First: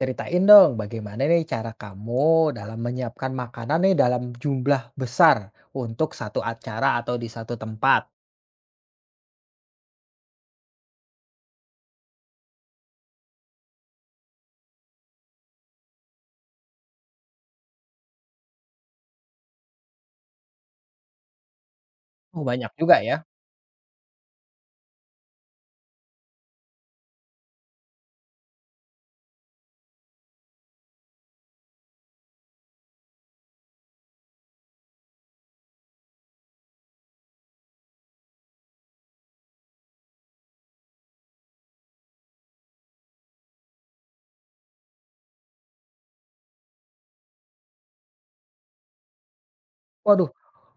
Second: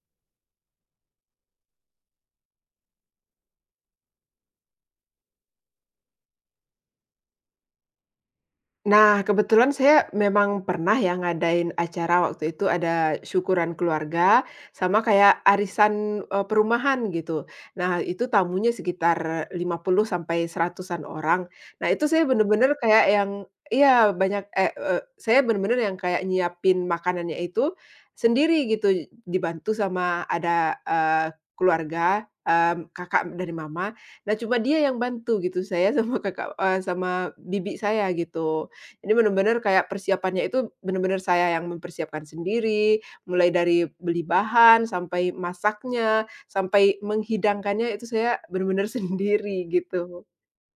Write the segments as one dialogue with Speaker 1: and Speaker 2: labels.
Speaker 1: Ceritain dong, bagaimana nih cara kamu dalam menyiapkan makanan nih dalam jumlah besar untuk satu acara atau di satu tempat?
Speaker 2: Nah, kebetulan saya memang pernah ya ngadain acara waktu itu ada syukuran keluarga sama kayak arisan, perumahan gitu. Nah, itu tamunya sekitar 50 sampai seratusan orang. Nah, itu saya
Speaker 1: Oh, banyak
Speaker 2: bener-bener
Speaker 1: juga
Speaker 2: kayak
Speaker 1: ya.
Speaker 2: yang iya banyak saya bener-bener yang kayak nyiapin makanannya itu sendiri gitu, dibantu sama ada, keluarga, kakak dari mama. Nah, cuma dia yang bantu gitu, saya sama kakak sama bibi saya gitu. Ini bener-bener kayak persiapannya itu bener-bener saya yang mempersiapkan sendiri, mulai dari beli bahan, sampai masaknya, sampai menghidangkannya itu saya bener-bener sendiri gitu.
Speaker 1: Waduh,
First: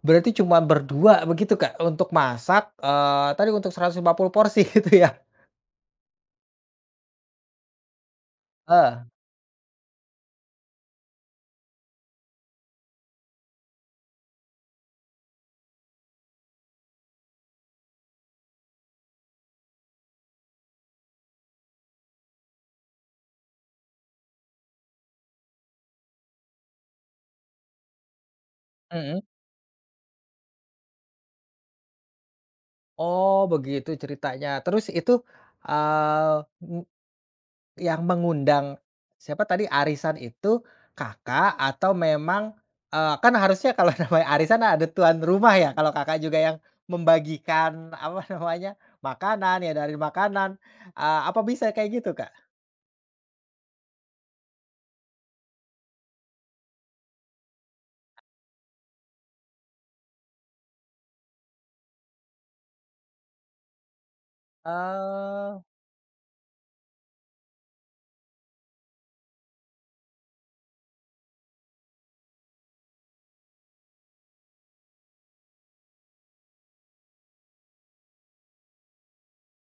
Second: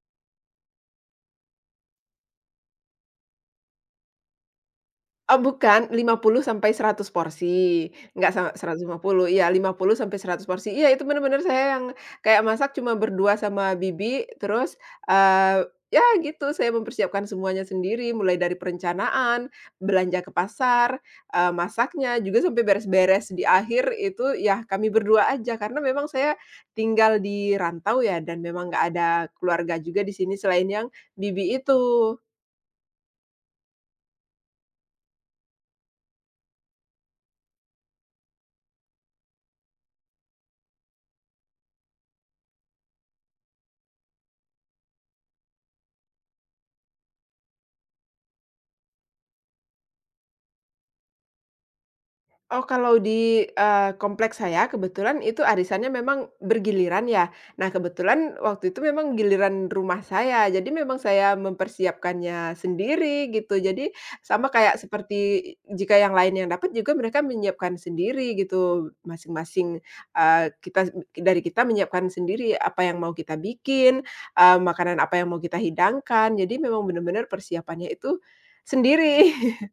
Speaker 1: berarti cuma berdua begitu Kak untuk masak, tadi untuk 150 porsi gitu ya?
Speaker 2: Oh bukan, lima puluh sampai seratus porsi, nggak sa
Speaker 1: Heeh.
Speaker 2: 150, iya lima puluh sampai seratus porsi. Iya itu bener-bener saya yang kayak masak cuma berdua sama bibi, terus, ya gitu saya mempersiapkan semuanya sendiri, mulai dari perencanaan, belanja ke pasar, masaknya, juga sampai beres-beres di akhir itu ya kami berdua aja. Karena memang saya tinggal di rantau ya dan memang nggak ada
Speaker 1: Mhm.
Speaker 2: keluarga juga di sini selain yang bibi itu.
Speaker 1: Oh, begitu ceritanya. Terus itu, eee yang mengundang, siapa tadi, arisan itu Kakak atau memang, kan harusnya kalau namanya arisan ada tuan rumah ya, kalau Kakak juga yang membagikan, apa namanya, makanan, ya dari makanan, apa bisa kayak gitu, Kak?
Speaker 2: Oh, kalau di kompleks saya kebetulan itu arisannya memang bergiliran ya. Nah, kebetulan waktu itu memang giliran rumah saya, jadi memang saya mempersiapkannya sendiri gitu. Jadi sama kayak seperti
Speaker 1: Oh.
Speaker 2: jika yang lain yang dapat juga mereka menyiapkan sendiri gitu, masing-masing, eee, kita dari kita menyiapkan sendiri apa yang mau kita bikin, makanan apa yang mau kita hidangkan. Jadi memang benar-benar persiapannya itu sendiri.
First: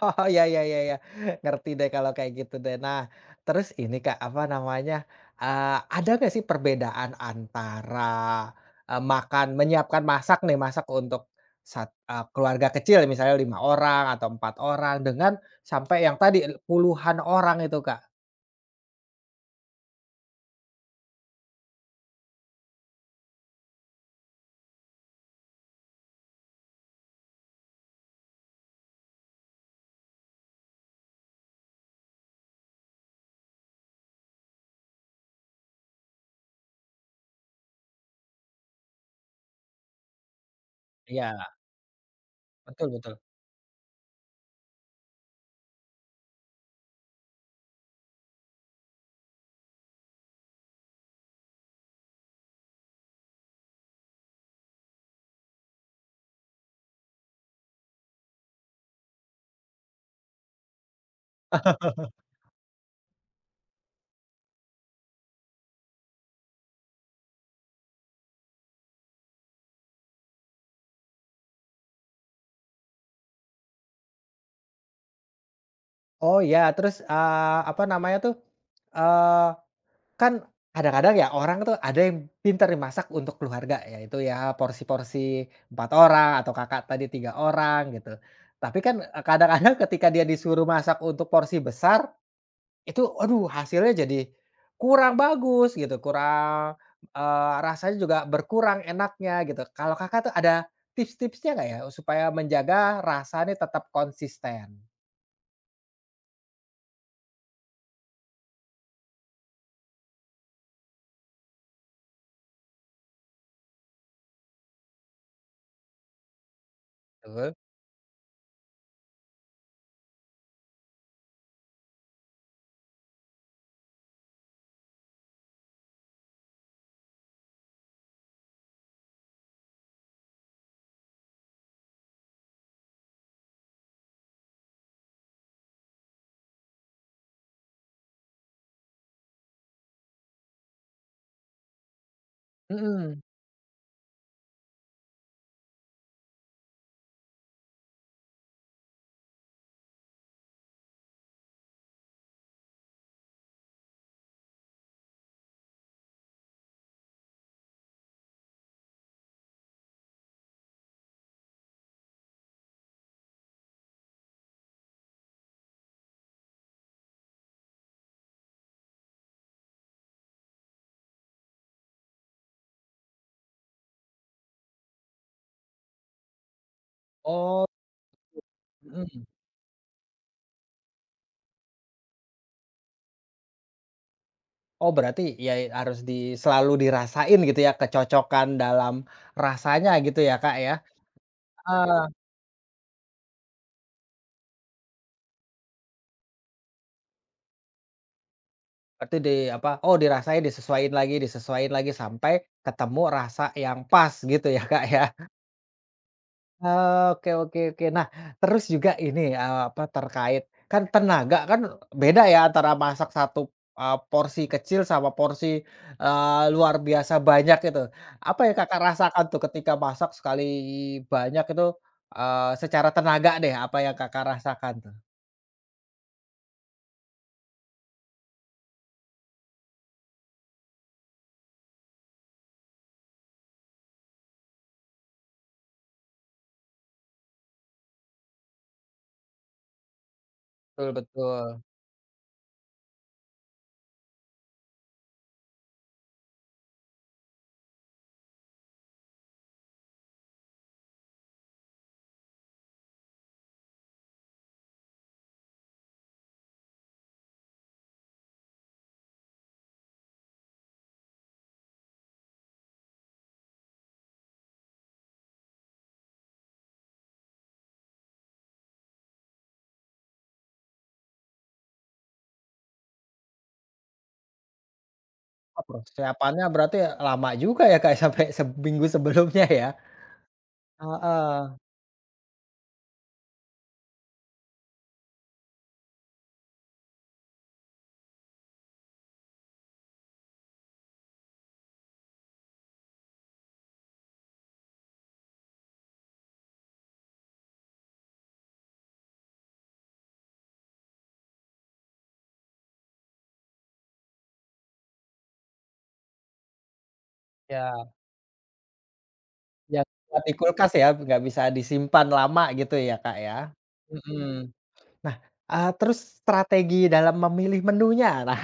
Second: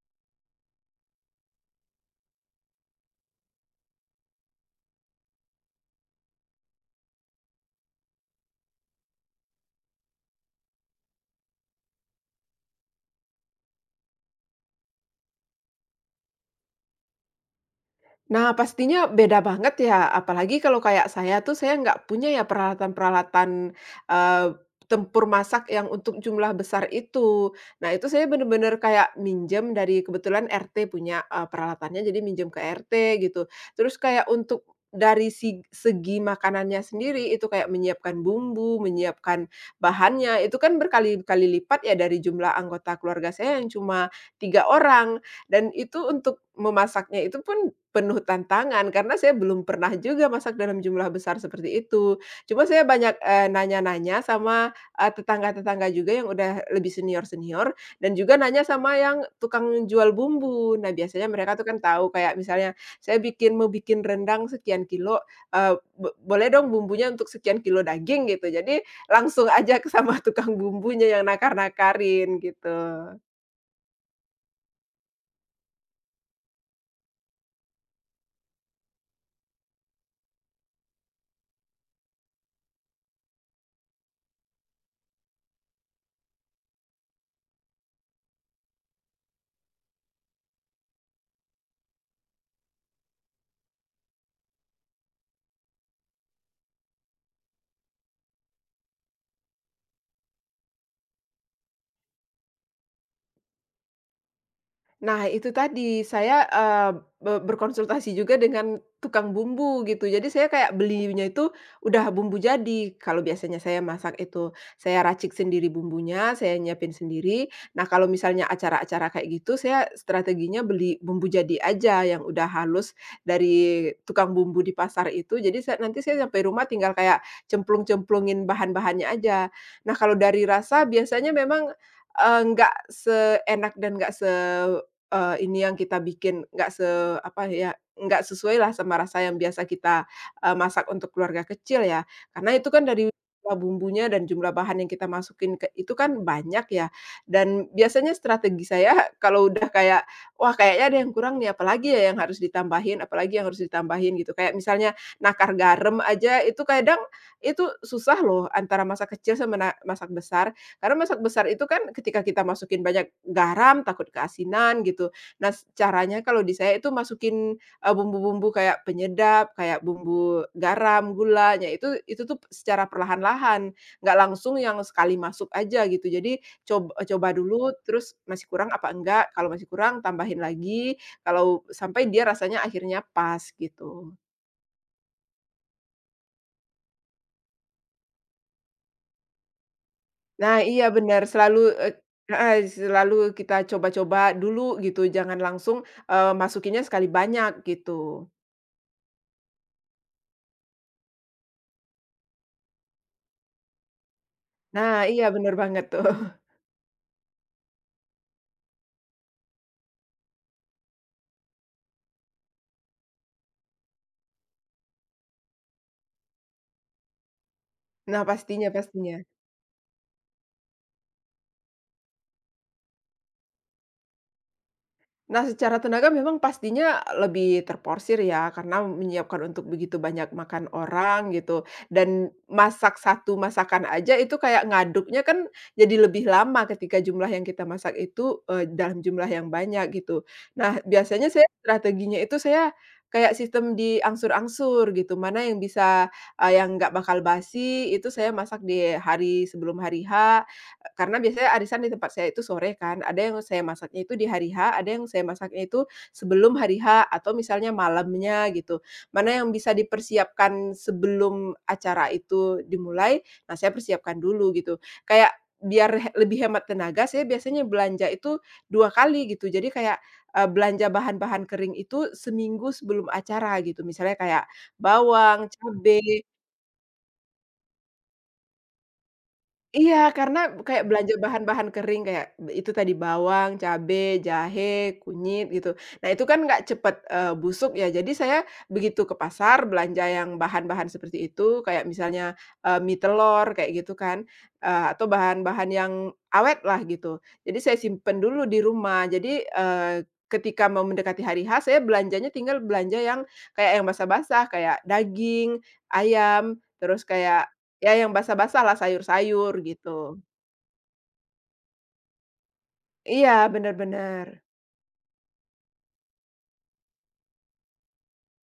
Speaker 1: Oh, ya ya ya ya, ngerti deh kalau kayak gitu deh. Nah, terus ini Kak, apa namanya, ada nggak sih perbedaan antara, makan menyiapkan masak nih, masak untuk keluarga kecil misalnya 5 orang atau 4 orang dengan sampai yang tadi puluhan orang itu Kak?
Speaker 2: Nah, pastinya beda banget ya, apalagi kalau kayak saya tuh, saya nggak punya ya peralatan-peralatan, eee, tempur masak yang untuk jumlah besar itu. Nah, itu saya bener-bener kayak minjem dari kebetulan RT punya, peralatannya, jadi minjem ke RT gitu. Terus kayak untuk dari si segi makanannya sendiri, itu kayak menyiapkan bumbu, menyiapkan bahannya, itu kan berkali-kali
Speaker 1: Iya,
Speaker 2: lipat ya dari jumlah
Speaker 1: betul
Speaker 2: anggota
Speaker 1: betul.
Speaker 2: keluarga saya yang cuma 3 orang, dan itu untuk memasaknya itu pun penuh tantangan karena saya belum pernah juga masak dalam jumlah besar seperti itu. Cuma saya banyak, nanya-nanya sama, tetangga-tetangga juga yang udah lebih senior-senior dan juga nanya sama yang tukang jual bumbu. Nah, biasanya mereka tuh kan tahu kayak misalnya saya bikin mau bikin rendang sekian kilo, eee, bo boleh dong bumbunya untuk sekian kilo daging gitu. Jadi langsung aja ke sama tukang bumbunya yang nakar-nakarin gitu.
Speaker 1: Oh, ya terus, apa namanya tuh, eh, kan kadang-kadang ya orang tuh ada yang pintar nih masak untuk keluarga, yaitu ya porsi-porsi 4 orang atau Kakak tadi 3 orang gitu. Tapi kan, kadang-kadang ketika dia disuruh masak untuk porsi besar, itu aduh hasilnya jadi kurang bagus gitu, kurang, rasanya juga berkurang enaknya gitu. Kalau Kakak tuh ada tips-tipsnya nggak ya supaya menjaga rasanya tetap konsisten?
Speaker 2: Nah, itu tadi saya, eee, be berkonsultasi juga dengan tukang bumbu gitu. Jadi saya kayak belinya itu udah bumbu jadi. Kalau biasanya saya masak itu saya racik sendiri bumbunya, saya nyiapin sendiri.
Speaker 1: Betul.
Speaker 2: Nah, kalau misalnya acara-acara kayak gitu saya strateginya beli bumbu jadi aja yang udah halus dari tukang bumbu di pasar itu. Jadi nanti saya sampai rumah tinggal kayak cemplung-cemplungin bahan-bahannya aja. Nah, kalau dari rasa biasanya memang, nggak seenak dan nggak se eee, ini yang kita bikin nggak se apa ya, nggak sesuai lah sama rasa yang biasa kita, masak untuk keluarga kecil ya. Karena itu kan dari
Speaker 1: Mhm.
Speaker 2: jumlah bumbunya dan jumlah bahan yang kita masukin ke itu kan banyak ya, dan biasanya strategi saya kalau udah kayak, "Wah kayaknya ada yang kurang nih, apalagi ya yang harus ditambahin apalagi yang harus ditambahin?" Gitu. Kayak misalnya nakar garam aja itu kadang itu susah loh antara masak kecil sama masak besar. Karena masak besar itu kan ketika kita masukin banyak garam takut keasinan gitu. Nah, s Caranya kalau di saya itu masukin, bumbu-bumbu kayak penyedap, kayak bumbu garam, gulanya itu tuh secara perlahan-lahan, nggak langsung yang sekali masuk aja gitu. Jadi coba coba
Speaker 1: Oh,
Speaker 2: dulu terus masih kurang apa
Speaker 1: mhm.
Speaker 2: enggak, kalau masih kurang tambahin lagi, kalau sampai dia rasanya akhirnya pas gitu.
Speaker 1: Oh, berarti ya harus di selalu dirasain gitu ya kecocokan dalam rasanya gitu ya Kak
Speaker 2: Nah,
Speaker 1: ya?
Speaker 2: iya benar selalu,
Speaker 1: Heeh,
Speaker 2: heeh, selalu kita coba-coba dulu gitu, jangan langsung, masukinnya sekali banyak gitu.
Speaker 1: berarti di apa, oh dirasain, disesuaiin lagi, disesuaiin lagi sampai ketemu rasa yang pas gitu ya Kak
Speaker 2: Nah,
Speaker 1: ya?
Speaker 2: iya bener banget tuh.
Speaker 1: Oke oke oke. Nah, terus juga ini, apa, terkait kan tenaga kan beda ya antara masak satu porsi kecil sama porsi, luar biasa banyak itu.
Speaker 2: Nah,
Speaker 1: Apa yang
Speaker 2: pastinya
Speaker 1: Kakak
Speaker 2: pastinya.
Speaker 1: rasakan tuh ketika masak sekali banyak itu, secara tenaga deh, apa yang Kakak rasakan tuh?
Speaker 2: Nah, secara tenaga memang pastinya lebih terporsir ya, karena menyiapkan untuk begitu banyak makan orang gitu. Dan masak satu masakan aja itu kayak ngaduknya kan jadi lebih lama ketika jumlah yang kita masak itu, dalam jumlah yang banyak gitu. Nah,
Speaker 1: Betul
Speaker 2: biasanya saya
Speaker 1: betul.
Speaker 2: strateginya itu saya kayak sistem di angsur angsur gitu, mana yang bisa yang nggak bakal basi itu saya masak di hari sebelum hari H, karena biasanya arisan di tempat saya itu sore kan, ada yang saya masaknya itu di hari H, ada yang saya masaknya itu sebelum hari H atau misalnya malamnya gitu. Mana yang bisa dipersiapkan sebelum acara itu dimulai, nah saya persiapkan dulu gitu. Kayak biar lebih hemat tenaga, saya biasanya belanja itu 2 kali gitu. Jadi kayak, belanja bahan-bahan kering itu seminggu sebelum acara gitu. Misalnya kayak bawang,
Speaker 1: Oh,
Speaker 2: cabai.
Speaker 1: persiapannya berarti lama juga ya, Kak, sampai seminggu sebelumnya ya?
Speaker 2: Iya, karena kayak belanja
Speaker 1: Heeh.
Speaker 2: bahan-bahan kering kayak itu tadi bawang, cabe, jahe, kunyit gitu. Nah itu kan nggak cepet, busuk ya, jadi saya begitu ke pasar belanja yang bahan-bahan seperti itu kayak misalnya, mie telor kayak gitu kan, atau bahan-bahan yang awet lah gitu. Jadi saya simpen dulu di rumah. Jadi, ketika mau mendekati hari H saya belanjanya tinggal belanja yang kayak yang basah-basah kayak daging, ayam, terus kayak
Speaker 1: Ya.
Speaker 2: ya yang basah-basah lah sayur-sayur
Speaker 1: Yang
Speaker 2: gitu.
Speaker 1: buat di kulkas ya, nggak bisa disimpan lama gitu ya, Kak,
Speaker 2: Iya
Speaker 1: ya?
Speaker 2: bener bener.
Speaker 1: Mhm. Nah, terus strategi dalam memilih menunya, nah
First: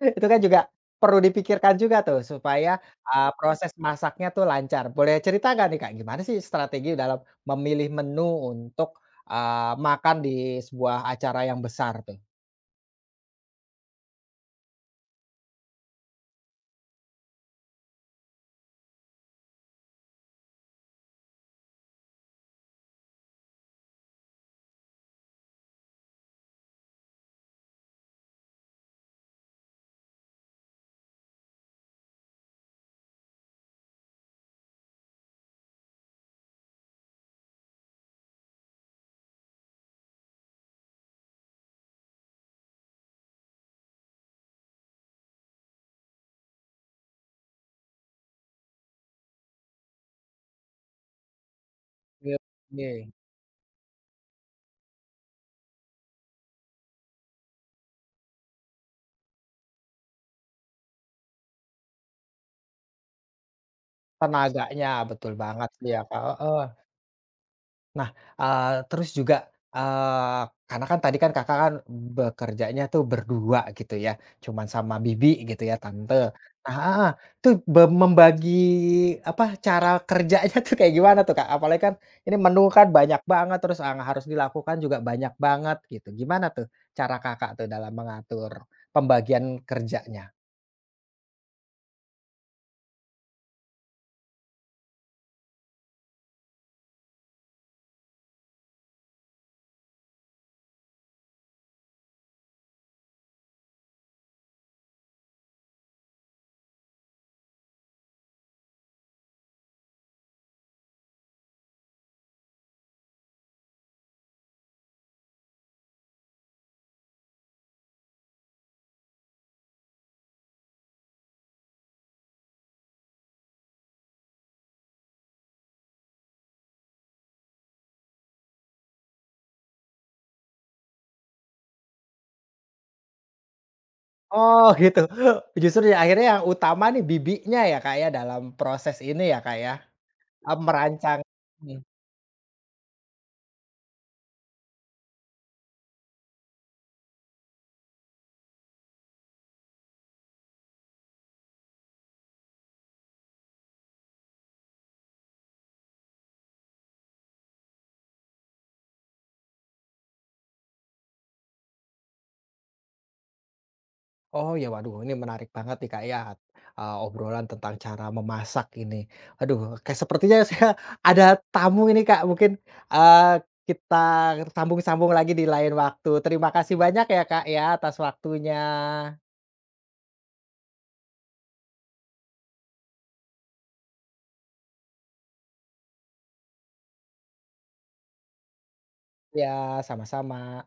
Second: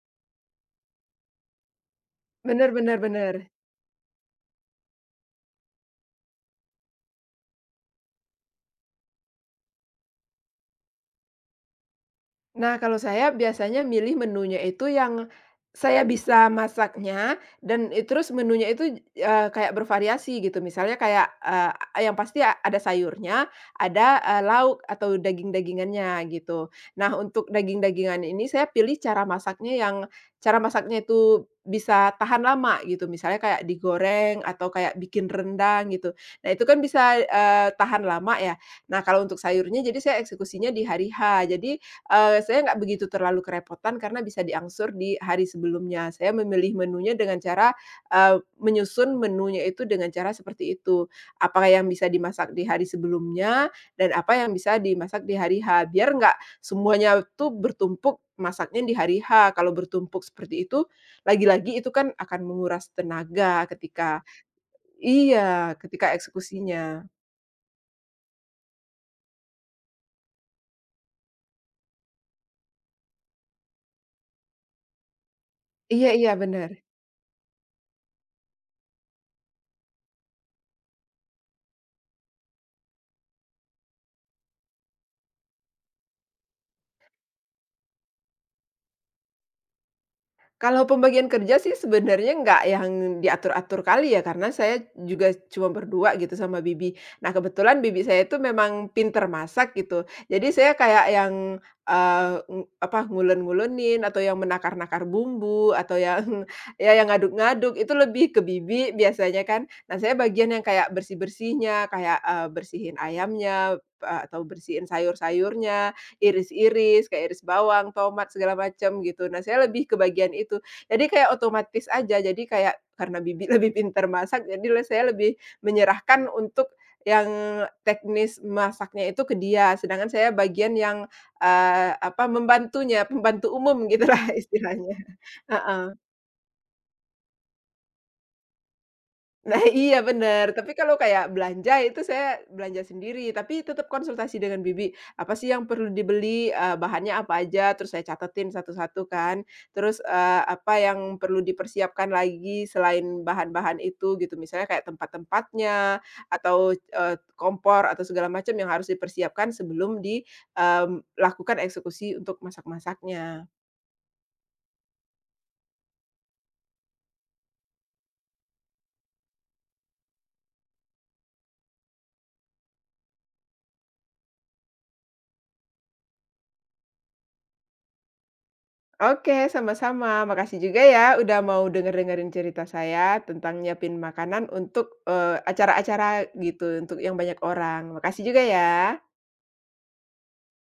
Speaker 1: itu kan juga perlu dipikirkan juga tuh
Speaker 2: Bener
Speaker 1: supaya,
Speaker 2: bener bener.
Speaker 1: proses masaknya tuh lancar. Boleh cerita nggak nih, Kak, gimana sih strategi dalam memilih menu untuk, makan di sebuah acara yang besar tuh?
Speaker 2: Nah, kalau saya biasanya milih menunya itu yang saya bisa masaknya dan terus menunya itu, kayak bervariasi gitu. Misalnya kayak, yang pasti ada sayurnya, ada, lauk atau daging-dagingannya gitu. Nah, untuk daging-dagingan ini saya pilih cara masaknya yang cara masaknya itu bisa tahan lama gitu, misalnya kayak digoreng atau kayak bikin rendang gitu. Nah, itu kan bisa, tahan lama ya. Nah, kalau untuk sayurnya jadi saya eksekusinya di hari H. Jadi saya nggak begitu terlalu kerepotan karena bisa diangsur di hari sebelumnya. Saya memilih menunya dengan cara, menyusun menunya itu dengan cara seperti itu. Apa yang bisa
Speaker 1: Oke
Speaker 2: dimasak di hari
Speaker 1: oke.
Speaker 2: sebelumnya dan apa yang bisa dimasak di hari H, biar nggak semuanya tuh bertumpuk masaknya di hari H. Kalau bertumpuk seperti itu, lagi-lagi itu kan akan menguras tenaga ketika
Speaker 1: Tenaganya, betul banget
Speaker 2: iya,
Speaker 1: sih ya,
Speaker 2: ketika
Speaker 1: Kak, heeh.
Speaker 2: eksekusinya.
Speaker 1: Nah, terus juga, eee, karena kan tadi kan Kakak kan bekerjanya tuh berdua gitu ya, cuman sama bibi gitu ya,
Speaker 2: Iya
Speaker 1: tante.
Speaker 2: iya, benar.
Speaker 1: Nah heeh, tuh be membagi apa, cara kerjanya tuh kayak gimana tuh, Kak? Apalagi kan ini menu kan banyak banget, terus yang harus dilakukan juga banyak banget gitu. Gimana tuh cara Kakak tuh dalam mengatur pembagian kerjanya?
Speaker 2: Kalau pembagian kerja sih sebenarnya nggak yang diatur-atur kali ya, karena saya juga cuma berdua gitu sama bibi. Nah, kebetulan bibi saya itu memang pinter masak gitu. Jadi saya kayak yang, ngulon-ngulonin atau yang menakar-nakar bumbu atau yang ya yang ngaduk-ngaduk itu lebih ke bibi biasanya kan. Nah, saya bagian yang kayak bersih-bersihnya, kayak, bersihin ayamnya, atau bersihin sayur-sayurnya iris-iris, kayak iris bawang, tomat, segala macam gitu. Nah, saya lebih ke bagian itu. Jadi kayak otomatis aja, jadi kayak karena bibi lebih pintar masak, jadi saya lebih menyerahkan untuk yang teknis masaknya itu ke dia, sedangkan saya bagian yang, membantunya, pembantu umum gitulah
Speaker 1: Oh
Speaker 2: istilahnya.
Speaker 1: gitu, justru ya
Speaker 2: Heeh.
Speaker 1: akhirnya yang utama nih bibinya ya, Kak, ya dalam proses ini ya, Kak,
Speaker 2: Nah
Speaker 1: ya,
Speaker 2: iya bener, tapi kalau
Speaker 1: merancang?
Speaker 2: kayak belanja
Speaker 1: Mhm.
Speaker 2: itu saya belanja sendiri, tapi tetap konsultasi dengan bibi, apa sih yang perlu dibeli, bahannya apa aja, terus saya catetin satu-satu kan, terus, apa yang perlu dipersiapkan lagi selain bahan-bahan itu gitu, misalnya kayak tempat-tempatnya atau, kompor atau segala macam yang harus dipersiapkan sebelum dilakukan eksekusi untuk masak-masaknya.
Speaker 1: Oh ya, waduh ini menarik banget nih Kak ya, obrolan tentang cara memasak ini. Aduh, kayak sepertinya saya ada tamu ini Kak mungkin, eee, kita sambung-sambung lagi di lain waktu. Terima kasih banyak ya Kak ya atas waktunya.
Speaker 2: Oke, sama-sama. Makasih juga ya udah mau denger-dengerin cerita saya tentang nyiapin makanan untuk, acara-acara gitu, untuk yang banyak orang. Makasih juga ya.
Speaker 1: Ya, sama-sama.